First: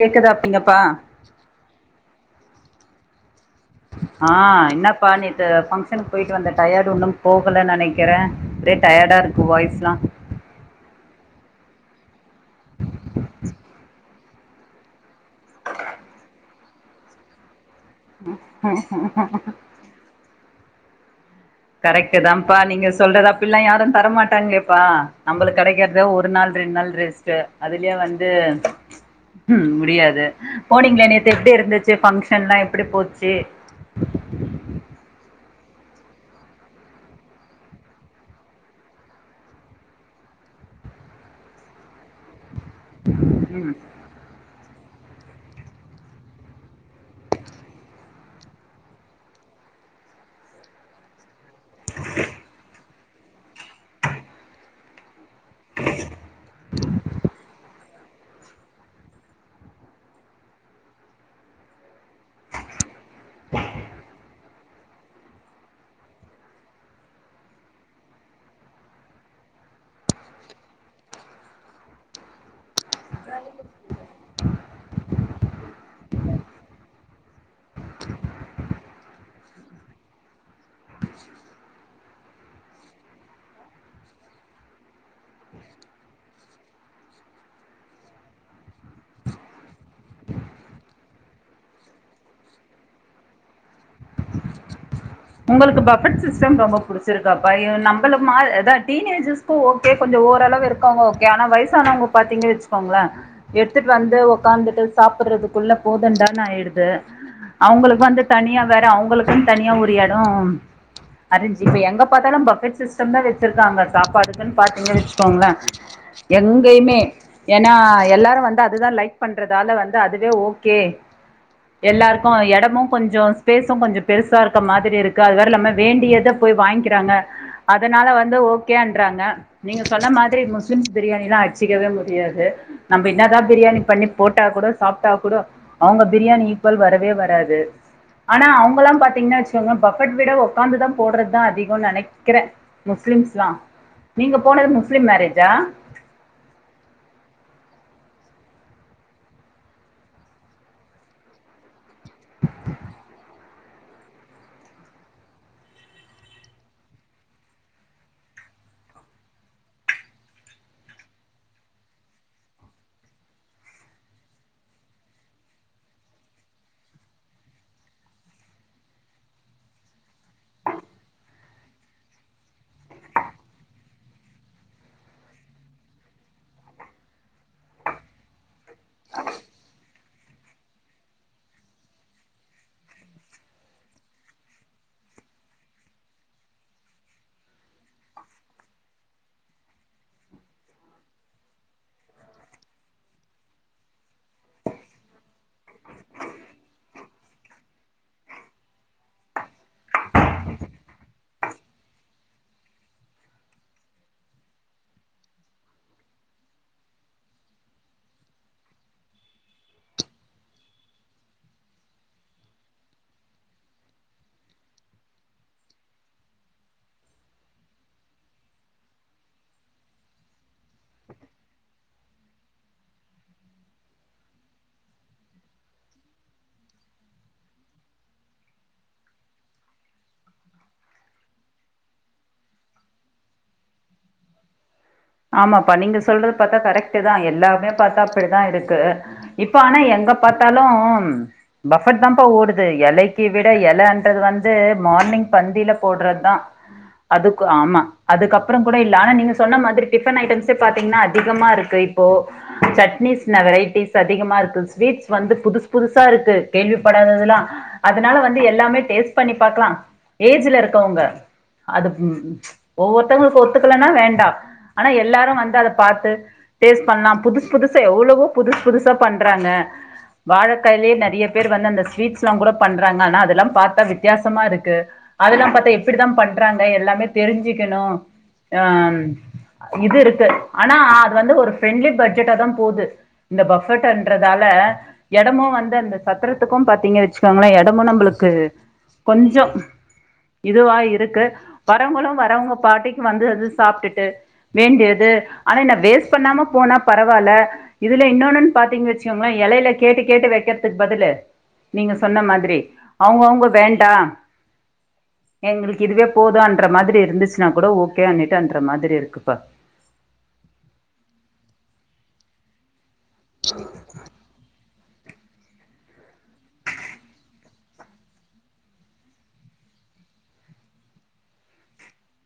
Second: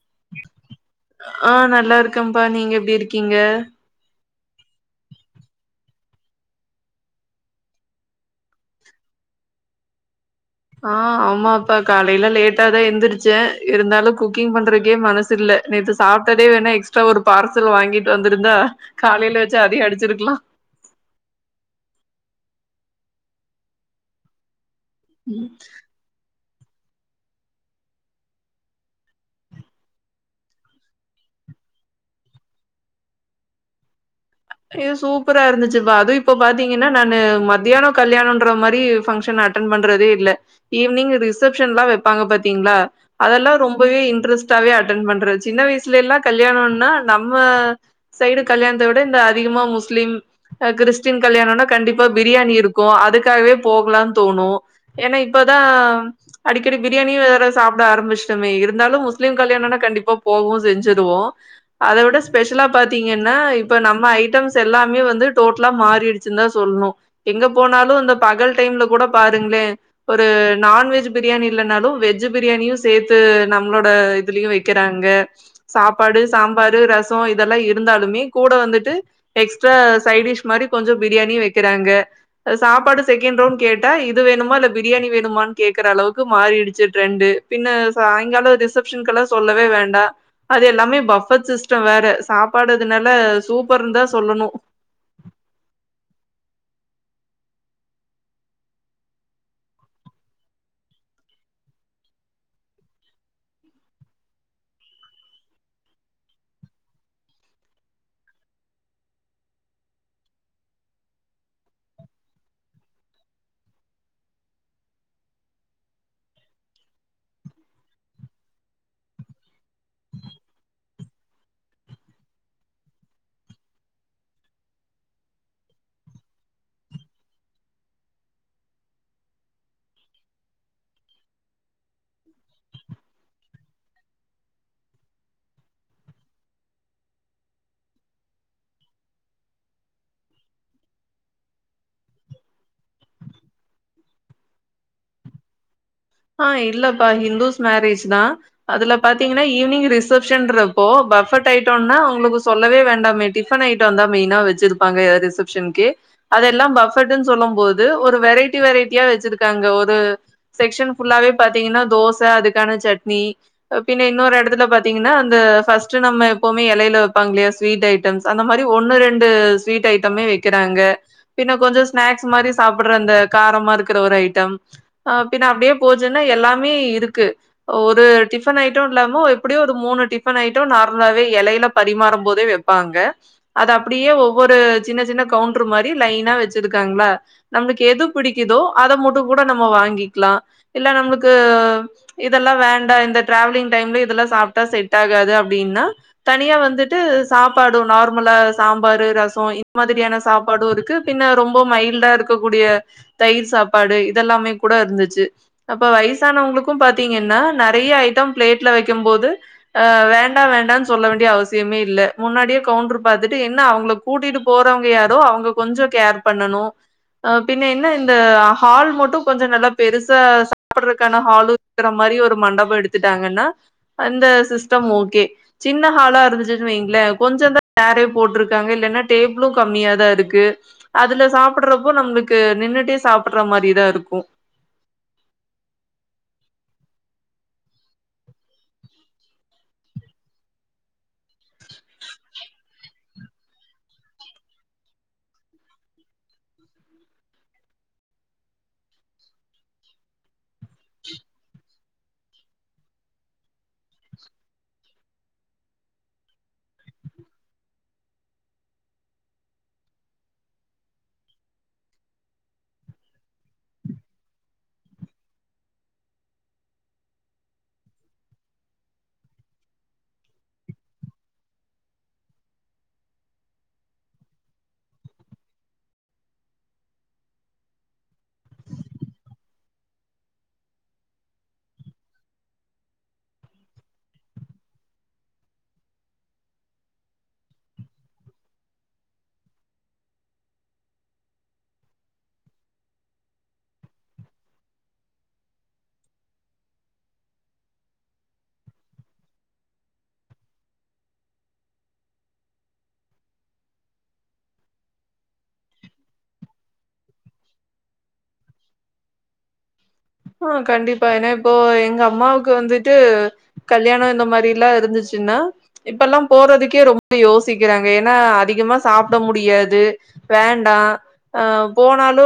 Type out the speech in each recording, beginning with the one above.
கேக்குதா அப்பீங்கப்பா பா நீங்க எப்டி இருக்கீங்க ஆஹ் என்னப்பா நேத்து ஃபங்க்ஷனுக்கு போயிட்டு வந்த டயர்டு உன்னும் போகல நெனைக்கிறே ஒரே டயர்டா இருக்கு வாய்ஸ்லா ஆஹ் ஆமாப்பா கால் லைல லேட்டதா எந்திரிச்சே இருந்தாலு குக்கிங் பண்றக்கே மனசில்ல நேத்து சாப்ட்டதே வேணா எக்ஸ்ட்ரா ஒரு பார் சல் வாங்கிட்டு வந்திருந்தா காலைல வச்சு அதையே அடிச்சிருக்கலா கரெக்ட்டுதாம்பா நீங்க சொல்றது அப்பில்லா யாரும் தரமாட்டாங்களே ப்பா ம். நம்மளுக்கெடைக்கறதே ஒரு நாள் ரெண்டு நாள் ரெஸ்ட்டு அதுலயு வந்து முடியாது போனீங்களே நேத்து எப்டி இருந்துச்சு ஃபங்ஷன்லா எப்படி போச்சி அதுவா அதும் இப்ப பாத்தீங்கன்னா நானு மத்தியானோ கல்யாணொன்றமாரி பங்கஷன் அட்டன் பண்றதே இல்ல ஈவினிங் ரிசப்ஷன்லா வெப்பாங்க பாத் திங்களா அதெல்லா ம் ரொம்பவே இன்ட்ரெஸ்டாவே அட் அட்டென் பண்ற சின்ன வயசுல எல்லா கல்யாணம்னா நம்ம சைடு கல்யாணத்த விட இந்த அதிகமா முஸ்லிம் கிறிஸ்டின் கல்யாணனா கண்டிப்பா பிரியாணி இருக் கு அதுக்காகவே போகலானு தோணு ஏன்னா இப்பதா அடிக்கடி பிரியாணியே வேற சாப்பிட ஆரம்பிச்சிட்டமே இருந்தாலு முஸ்லீம் கல்யாணனா கண்டிப்பா போகவு செஞ்சிருவோ அத விட ஸ்பெஷலா பாத்தீங்கன்னா இப்ப நம்ம ஐ ட்டம்ஸ் எல்லாமே வந்து டோட்டலா மாறிடுச்சுன் தா சொல்லணு எங்க போனாலு இந்த பகல் டைம்ல கூட பாருங்களே ஒரு நான்வெஜ் பிரியாணி இல்லனாலும் வெஜ் பிரியாணியு சேர்த்து நம்மளோட இதுலயு வெக்கிறாங்க சாப்பாடு சாம்பாரு ரச இதெல்லா இருந்தாலுமே கூட வந்துட்டு எக்ஸ்ட்ரா சைட் டிஷ் மாதிரி கொஞ்ச பிரியாணியு வெக்கிறாங்க சாப்பாடு செகண்ட் ரவுண்ட் கேட்டா இது வேணுமா இல்ல பிரியாணி வேணுமான்னு கேக்குற அளவுக்கு மாறிடுச்சு ட்ரெண்டு பின சாயங்காலம் ரிசப்ஷன்கெல்லா சொல்லவே வேண்டா அது எல்லாமே பஃபட் சிஸ்ட வேற சாப்பாடுதுனால சூப்பர்ன்ந்தா சொல்லணு உங்களுக்கு பஃபெட் சிஸ்டம் ரொம்ப புடிச்சிருக்காப்ப எ நம்பள மா அதா டீன்ஏஜஸ்கு ஓகே கொஞ்ச ஓரளவு இருக்கவங்க ஓகே ஆனா வயசானவங்க பாத்தீங்க வச்சுக்கோங்களேன் எடுத்துட்டு வந்து உக்காந்துட்டு சாப்பிடுறதுக்குள்ள போதுன்டான் ஆயிடுது அவங்களுக்கு வந்து தனியா வேற அவங்களுக்குன் தனியா ஒ ரு எட அரேஞ்ச்சு இப்ப எங்க பாத்தாலு பஃபெட் சிஸ்டம் தா வெச்சிருக்காங்க சாப்பாட்டுக்கு பாத்தீங்கன் வெச்சுக்கோங்களே எங்கயுமே ஏனா எல்லாரு வந்து அத தா லைக் பண்றதால வந்து அதுவே ஓகே எல்லாருக்கு எடமு கொஞ்ச ஸ்பேசு கொஞ்ச பெருசா இருக் க மாதிரி இருக்கு அது வேற இல்லாம வேண்டியத போய் வாங்கிக்கிறாங்க அதனால வந்து ஓகே ன்றாங்க நீங்க சொன்ன மாதிரி முஸ்லீம்ஸ் பிரியாணிலா அச்சிக்கவே முடியாது நம்ம என்னதா பிரியாணி பண்ணி போட்டா கூட சாப்பிட்டா கூட அவங்க பிரியாணி ஈக்குல் வரவே வராது ஆனா அவங்கல்லாம் பாத்தீங்கன்னா வெச் சுக்கங்க பஃபெட் விட உக்காந்துதான் போடுறது தா அதிகன் நெனைக்கறே முஸ்லீம்ஸ் லா நீங்க போனது முஸ்லீம் மேரேஜா ஆஹ் இல்லப்பா ஹிந்துஸ் மேரேஜ் தா அதுல பாத்தீங்கன்னா ஈவினிங் ரிசப்ஷன்றப்போ பஃபட் ஐட்டன்னா அவங்களுக்கு சொல்லவே வேண்டாமே டிஃபன் ஐட்டந்தா மெயினா வச்சிருப்பாங்க ரிசப்ஷன்க்கு அதெல்லா பஃபட்ன்னு சொல்லும் போது ஒரு வெரைட்டி வெரைட்டியா வச்சிருக்காங்க ஒரு செக்ஷன் ஃபுல்லாவே பாத்தீங்கன்னா தோச அதுக்கான சட்னி பின்ன இன்னொரு எடத்துல பாத்தீங்கன்னா அந்த ஃபர்ஸ்ட் நம்ம எப்பவுமே எலையில வெப்பாங்களே ஸ்வீட் ஐட்டம்ஸ் அந்த மாரி ஒன்னு ரெண்டு ஸ்வீட் ஐட்டமே வெக்கிறாங்க பின்ன கொஞ்ச ஸ்நாக்ஸ் மாரி சாப்பிடுற அந்த காரமா இருக்கற ஒரு ஐட்டம் அ பின்ன அப்படியே போச்சுன்னா எல்லாமே இருக்கு ஒரு டிஃபன் ஐட்டம் இல்லாமோ எப்படியே ஒரு மூணு டிஃபன் ஐட்டம் நார்மலாவே எலையில பரிமாறும் போதே வெப்பாங்க அது அப்படியே ஒவ்வொரு சின்ன சின்ன கவுண்ட்டர் மாரி லைனா வச்சிருக்காங்களா நம்மளுக்கு எது பிடிக்குதோ அத மட்டும் கூட நம்ம வாங்கிக்கலாம் இல்ல நம்மளுக்கு இதெல்லா வேண்டா இந்த டிராவலிங் டைம்ல இதெல்லா சாப்ட்டா செட் ஆகாது அப்படின்னா தனியா வந்துட்டு சாப்பாடும் நார்மலா சாம்பாரு ரசம் இந்த மாதிரியான சாப்பாடும் இருக்கு பின் ரொம்ப மைல்டா இருக்கக்க கூடிய தயிர் சாப்பாடு இதெல்லாமே கூட இருந்துச்சு அப்ப வயசானவங்களுக்கும் பாத்தீங்கன்னா நறைய ஐட்டம் பிளேட்ல வைக்கும் போது அஹ் வேண்டா வேண்டானு சொல்ல வேண்டிய அவசியமே இல்ல முன்னாடியே கவுண்டர் பாத்துட்டு என்ன அவங்கள கூட்டிட்டு போறவங்க யாரோ அவங்க கொஞ்ச கேர் பண்ணணு அஹ பின்ன என்ன இந்த ஹால் மட்டும் கொஞ்ச நல்லா பெருசு சாப்பிடுறக்கான ஹாலு இருக்கிற மாரி ஒரு மண்டப எடுத்துட்டாங்கன்னா அந்த சிஸ்டம் ஓகே சின்ன ஹாலா இருந்துச்சு வைங்களேன் கொஞ்சந்தா சேரே போட்ருக்காங்க இல்லன்னா டேபிளு கம்மியாதா இருக்கு அதுல சாப்பிடறப்போ நம்மளுக்கு நின்னுட்டே சாப்பிடற மாரிதா இருக்கு ஆமாப்பா நீங்க சொல்றது பாத்தா கரெக்ட் தா எல்லாமே பாத்தா அப்படிதா இருக்கு இப்ப ஆனா எங்க பாத்தாலு பஃபட் தான்ப்பா ஓடுது எலைக்கு விட எலைன்றது வந்து மார்னிங் பந்தில போடுறது தா அதுக்கு ஆமா அதுக்கப்புறம் கூட இல்ல ஆனா நீங்க சொன்ன மாதிரி டிஃபன் ஐட்டம்சே பாத்தீங்கன்னா அதிகமா இருக்கு இப்போ சட்னிஸ்ன வெரைட்டிஸ் அதிகமா இருக்கு ஸ்வீட்ஸ் வந்து புதுசு புதுசா இருக்கு கேள்விப்படாததுல்லா அதனால வந்து எல்லாமே டேஸ்ட் பண்ணி பாக்கலா ஏஜ்ல இருக்கவங்க அது ஒவ்வொருத்தவங்களுக்கு ஒத்துக்கலனா வேண்டா ஆனா எல்லாரு வந்து அத பாத்து டேஸ்ட் பண்ணலாம் புதுசு புதுசா எவ்வளவோ புதுசு புதுசா பண்றாங்க வாழக்காயிலயே நறைய பேர் வந்து அந்த ஸ்வீட்ஸ் எல்லா கூட பண்றாங்க ஆனா அதெல்லாம் பாத்தா வித்தியாசமா இருக்கு அதெல்லாம் பாத்தா எப்படித்தான் பண்றாங்க எல்லாமே தெரிஞ்சிக்கணும் ஆஹ் இது இருக்கு ஆனா அது வந்து ஒரு ஃப்ரெண்ட்லி பட்ஜெட்டா தா போகுது இந்த பஃபட்ன்றதால எடமும் வந்து அந்த சத்திரத்துக்கும் பாத்தீங்க வச்சுக்கோங்களன் எடமும் நம்மளுக்கு கொஞ்சம் இதுவா இருக்கு வரவங்களும் வரவங்க பாட்டிக்கு வந்து வ சாப்பிட்டுட்டு வேண்டியது ஆனா என்ன வேஸ்ட் பண்ணாம போனா பரவால்ல இதுல இன்னொன்னுன்னு பாத்தீங்க வச்சுக்கோங்களன் எலையில கேட்டு கேட்டு வைக்கிறதுக்கு பதிலு நீங்க சொன்ன மாதிரி அவங்கவுங்க வேண்டா எங்களுக்கு இதுவே போதுன்ற மாதிரி இருந்துச்சுன்னா கூட ஓகே அந்துட்டு அன்ற மாதிரி இருக்கு ப ஆஹ் கண்டிப்பா ஏனா இப்போ எங்க அம்மாவுக்கு வந்து ட்டு கல்யாணோ இந்த மாரில்லா முடிஞ்ச்சுன்னா இப்பெல்லாம் போறதுக்கே ரொம்ப யோசிக்கிறாங்க ஏன்னா அதிகமா சாப்ட முடியாது வேண்டா அ போனாலு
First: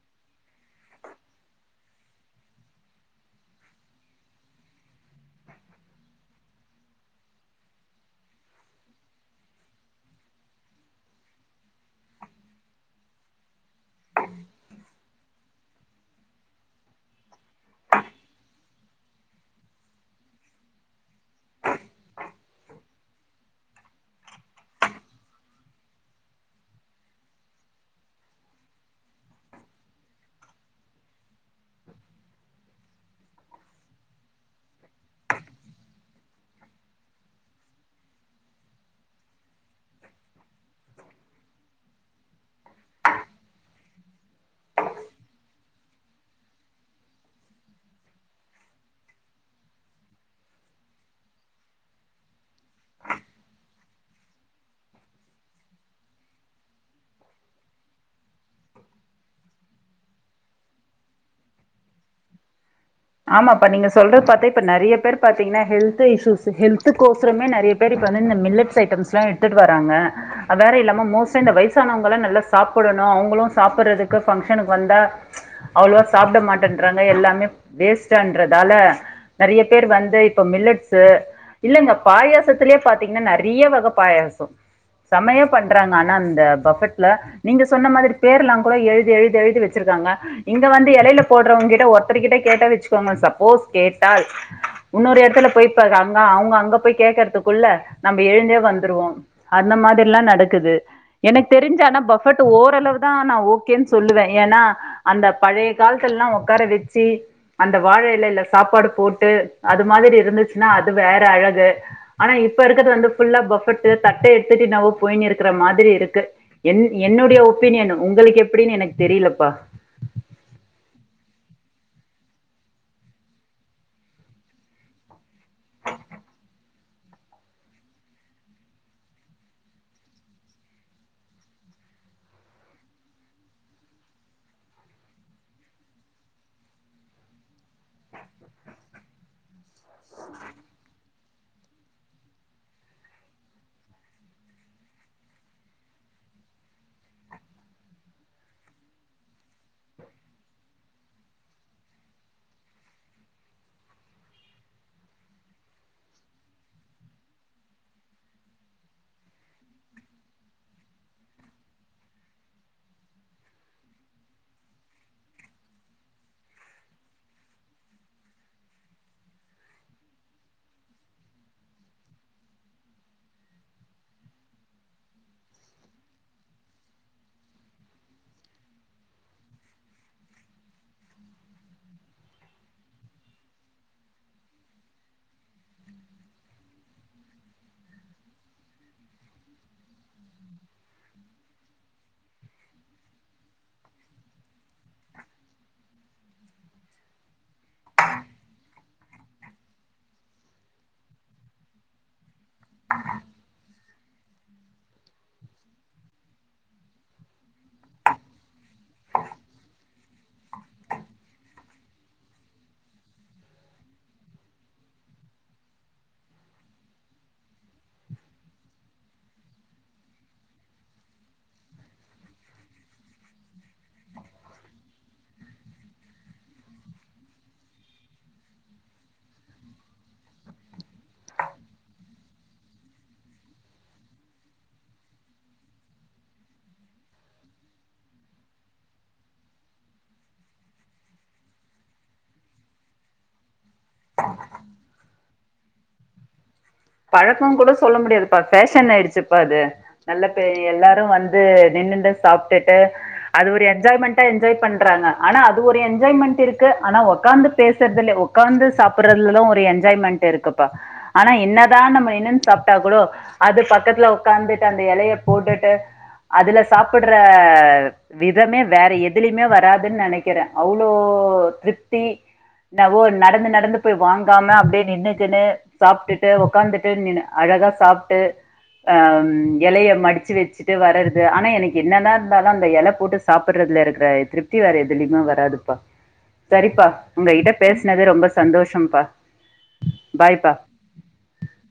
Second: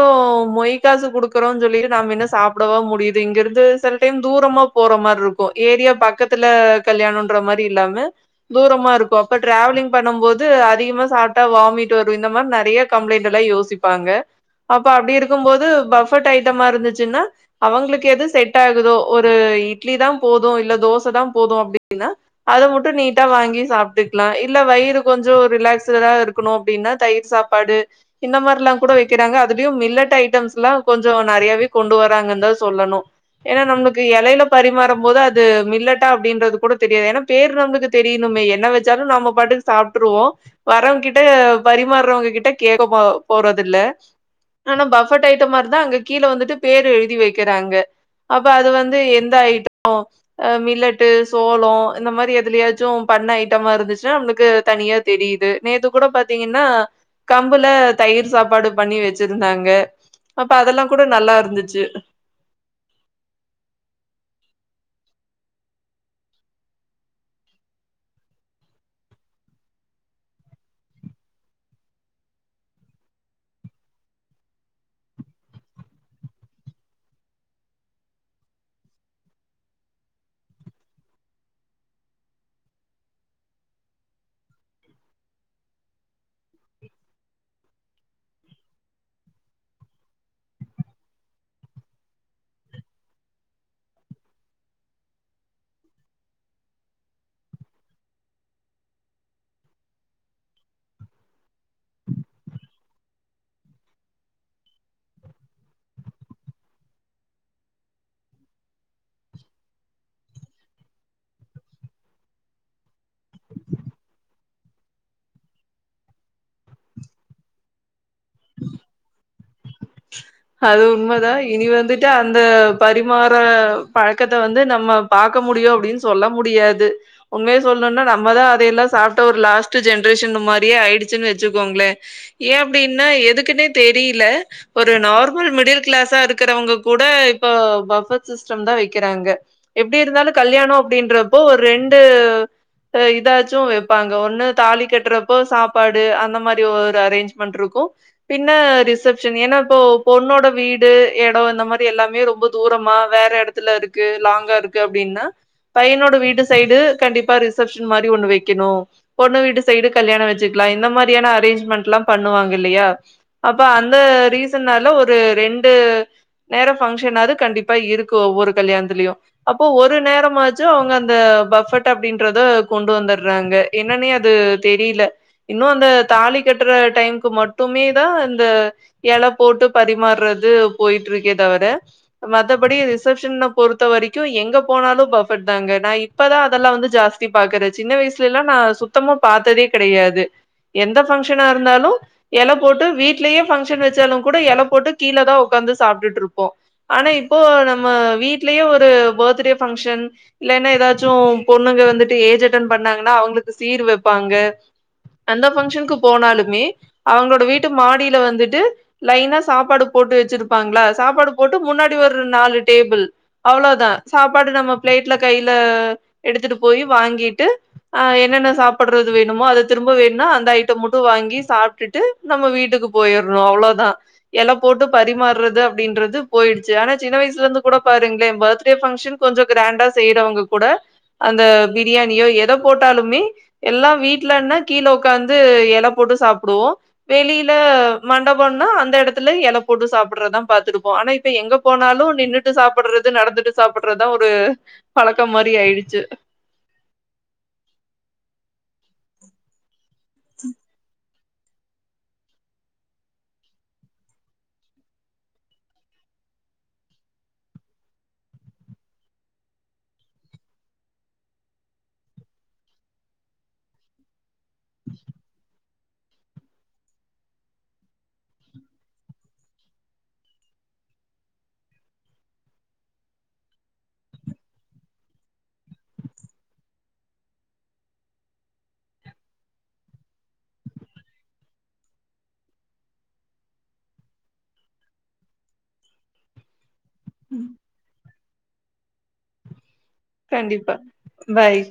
மொய் காசு குடுக்குறோன் சொல்லி நாம் மின்ன சாப் படவா முடியிது இங்கிருந்து சில டைம் தூரமா போற மார்ருக்கு ஏரியா பக்கத்துல கல்யாணோன்ற மாரி இல்லாம தூரமா இருக்கு அப்ப டிரேவலிங் பண்ணும் போது அதிகமா சாப்ட்டா வாமிட் வரு இந்த மார் நெறைய கம்ளைண்ட் எல்லா யோசி ப்பாங்க அப்ப அப்டி இருக் க்கும் போது பஃபட் ஐட்டமா இருந்துச்சுன்னா அவங்களுக்கு எது செட் ஆகுதோ ஒரு இட்லி தா போது இல்ல தோச தா போது அப்டின்னா அத மட்டு நீட்டா வாங்கி சாப்ட்டுக்லா இல்ல வயிறு கொஞ்சோ ரிலாக்ஸ்டடா இருக்கணு அப்டின்னா தயிர் சாப்பாடு இந்த மார்ல்லாங் கூட வெக்கிறாங்க அதுலியு மில்லட் ஐட்டம்ஸ்ல்லா கொஞ்சோ நறையாவே கொண்டு வராங்க தா சொல்லணு ஏனா நம்ளுக்கு எலையில பரிமாறம் போது அது மில்லட்டா அப்டின்றது கூட தெரியா ஏனா பேர் நம்புளுக்கு தெரிணுமே என்ன வெச்சாலு நம்ப பாட்டுக்கு சாப்ட்ருவோ வரவங்கிட்ட பரிமார்றவங்க கிட்ட கேக்க போ போறதில்ல ஆனா பஃபட் ஐட்டமாருந்தா அங்க கீழ வந்துட்டு பேர் எழுதி வெ க்கிறாங்க அப்ப அது வந்து எந்த ஐட்டோ அ மில்லட்டு சோளோ இந்த மாதிரி எதுலயாச்சு பண்ண ஐட்டமா இருந்துச்சுனா நம்மளுக்கு தனியா தெரியிது நேத்து கூட பாத்தீங்கன்னா கம்புல தயிர் சாப்பாடு பண்ணி வெச்சிருந்தாங்க அப்ப அதெல்லாங்கூட நல்லா இருந்துச்சு ஆமாப்பா நீங்க சொல்றத பாத்தே இப்ப நெறைய பேர் பாத்தீங்கனா ஹெல்த் இஷ்யூஸு ஹெல்துக்கோசரமே நெறைய பேரு இப்ப வந்து இந்த மில்லட்ஸ் ஐட்டம்ஸ்ல்லா எடுத்துட் வராங்க அ வேற இல்லாம மோஸ்ட்லா இந்த வயசானவங்கல்லா நல்லா சாப்பிடணு அவுங்களு சாப்பறதுக்கு பங்க்ஷனுக்கு வந்தா அவ்ளவா சாப்ட மாட்டன்றாங்க எல்லாமே வேஸ்டான்றதால நெறைய பேர் வந்து இப்ப மில்லட்ஸு இல்லங்க பாயாசத்துலியே பாத்தீங்னா நறிய வக பாயாசோ செமையா பண்றாங்க ஆனா அந்த பஃபட்ல நீங்க சொன்ன மாதிரி பேர் எல்லாங்கூட எழுதி எழுதி எழுதி வெச்சிருக்காங்க இங்க வந்து எலையில போட்றவங்கிட்ட ஒருத்தர்கிட்ட கேட்டா வெச்சுக்கோங்க சப்போஸ் கேட்டால் உன்னொரு எடத்துல போய் ப அங்க அவுங்க அங்க போய் கேக்கறதுக்குள்ள நம்ப எழுந்தே வந்துருவோ அந்த மாதியெல்லா நடக்குது எனக் தெரிஞ்சு ஆனா பஃபட் ஓரளவுதா நா ஓகேன் சொல்லுவே ஏனா அந்த பழைய காலத்ல்லா ஒக்கார வெச்சி அந்த வாழை எலையில சாப்பாடு போட்டு அது மாதிரி இருந்துச்சுனா அது வேற அழகு ஆனா இப்ப இருக்கறது வந்து ஃபுல்லா பஃபட்டு தட்ட எடுத்துட்டு நாவோ போய்னு இருக்கற மாதிரி இருக்கு என் என்னுடைய ஒப்பீனியனு உங்களுக்கு எப்டினு எனக் தெரியலப்பா அது உண்மதா இனி வந்துட்டு அந்த பரிமாற பழக்கத்த வந்து நம்ம பா க்க முடியு அப்டின் சொல்ல முடியாது உண்மய சொல்ணுன்னா நம்மதா அதையெல்லா சாப்ட்ட ஒரு லாஸ்ட் ஜென்ரேஷன் மாரியே ஆயிடுச்சுன் வெச்சுக்கோங்ளே ஏ அப்டின்னா எதுக்குன்னே தெரியில ஒரு நார்மல் மிடில் கிளாஸா இருக்கறவங்க கூட இப்ப பஃப் பட் சிஸ்டம் தா வெக்கிறாங்க எப்டி இருந்தாலு கல்யாணோ அப்டின்றப் ப்போ ஒ ரெண்டு அ இதாச்சு வெப்பாங்க ஒன்னு தாலி கட்றப்போ சாப்பாடு அந்த மாரி ஒரு அரேஞ்ச்மெண்ட்ருக்கு பின்ன ரிசப்ஷன் ஏன்னா போ பொண்ணோட வீடு எடோ இந்த மாரி எல்லாமே ரொம்ப தூரமா வேற எடத்துல இருக்கு லாங்கா இருக்கு அப்டின்னா பையனோட வீட்டு சைடு கண்டிப்பா ரிசப்ஷன் மாரி ஒண்ணு வெக்கிணு பொண்ணு வீட்டு சைடு கல்யாண வெச்சுக்லா இந்த மாரியான அரேஞ்ச்மெண்ட்ல்லா பண்ணுவாங்க இல்லையா அப்ப அந்த ரீச ன்னால ஒரு ரெண்டு நேரோ பங்க்ஷனாது கண்டிப்பா இருக்கு ஒவ்வொரு கல்யாண்த்துலயு அப்போ ஒரு நேரமாச்சு அவுங்க அந்த பஃபட் அப்டின்றத கொண்டு வந்துர்றாங்க என்னன்னே அது தெரில இன்னு அந்த தாலி கட்ற டைம்க்கு மட்டுமே தா இந்த எல போட்டு பரிமார்றது போயிட்ருக்கே தவர மத்தபடி ரிசப்ஷன்ன பொறுத்த வரிக்கு எங்க போனாலு பஃபட் தாங்க நா இப்பதா அதெல்லா வந்து ஜாஸ்தி பாக்குறே சின்ன வயசுலல்லா நா சுத்தமா பாத்ததே கெடையாது எந்த ஃபங்க்ஷனா இருந்தாலு எல போட்டு வீட்லயே ஃபங்க்ஷன் வெச்சாலுங் கூட எல போட்டு கீழ தா உக்காந்து சாப்டுட்ருப்போ ஆனா இப்போ நம்ம வீட்லியே ஒரு பர்த்டே ஃபங்க்ஷன் இல்லென்னா எதாச்சு பொண்ணுங்க வந்துட்டு ஏஜ் அட்டன் பண்ணாங்கன்னா அவுங்ளுக்கு சீரு வெப்பாங்க அந்த ஃபங்ஷன்க்கு போனாலுமே அவுங்களோட வீட்டு மாடில வந்துட்டு லைனா சாப்பாடு போட்டு வெச்சிருப்பாங்ளா சாப்பாடு போட்டு முன்னாடி ஒரு நாலு டேபிள் அவ்ளோதா சாப்பாடு நம்ம ப்ளேட்ல கைல எடுத்துட்டு போயி வாங்கிட்டு அ என்னென்ன சாப்பட்றது வேணுமோ அத திரும்ப வேண்னா அந்த ஐட்டம் முட்டு வாங்கி சாப்டுட்டு நம்ம வீட்டுக்கு போயர்றோ அவ்ளோதா எல போட்டு பரிமார்றது அப்டின்றது போயிடுச்சு ஆனா சின்ன வய்ஸ்லர்ந்து கூட பாருங்ளே பத்டே ஃபங்க்ஷன் கொஞ்சொ க்ராண்டா செய்றவங்க கூட அந்த பிரியாணியோ எத போட்டாலுமே எல்லா வீட்லன்னா கீழ உக்காந்து எல போட்டு சாப்டுவோ வெளில மண்டபோன்னா அந் த எடத்துல எல போட்டு சாப்பட்றதா பாத்திருப்போ ஆனா இப்ப எங்க போனாலு நின்னுட்டு சாப்பட்றது நடந்துட்டு சாப்பட்றதா ஒரு பழக்கம் மாரி ஆயிடுச் ச்சு பழக்கோங் கூட சொல்ல முடியாதுப்பா ஃபேஷன் ஆயிடுச்சுப்பா அது நல்ல பே எல்லாரு வந் து நின்னுன்டு சாப்டுட்டு அது ஒரு என்ஜாய்மெண்டா என்ஜாய் பண்றாங்க ஆனா அது ஒரு என்ஜாய்மெண்ட்டிருக்கு ஆனா ஒக்காந்து பேசர்துலே ஒக்காந்து சாப்புட்றதுலதா ஒரு என்ஜாய்மெண்ட்டிருக்குப்பா ஆனா என்னா தா நம்ம நின்னுன் சாப்ட்டாகூடோ அது பக்கத்ல உக்காந்துட்டு அந்த எலைய போடுட்டு அதுல சாப்புட்ற விதமே வேற எதுலியுமே வராதுன் நெனக்கிறே அவ்ளோ திருப்தி நவோ நடந்து நடந்து போய் வாங்காம அப்டே நின்னுகுன்னு சாப்டுட்டு ஒ க்காந்துட்டு நினு அழகா சாப்ட்டு அம் எலைய மடிச்சு வெச்சுட்டு வரது ஆனா எனக்கு என்னதா இருந்தாலு அந்த எல போட்டு சாப்பட்றதுல இருக்ற திருப்தி வேற எதுலிமே வராதுப்பா சரிப்பா உங்க கிட்ட பேஸ்னது ரொம்பஸ் சந்தோஷம்ப்பா பாய்ப்பா கண்டிப்பா பாய்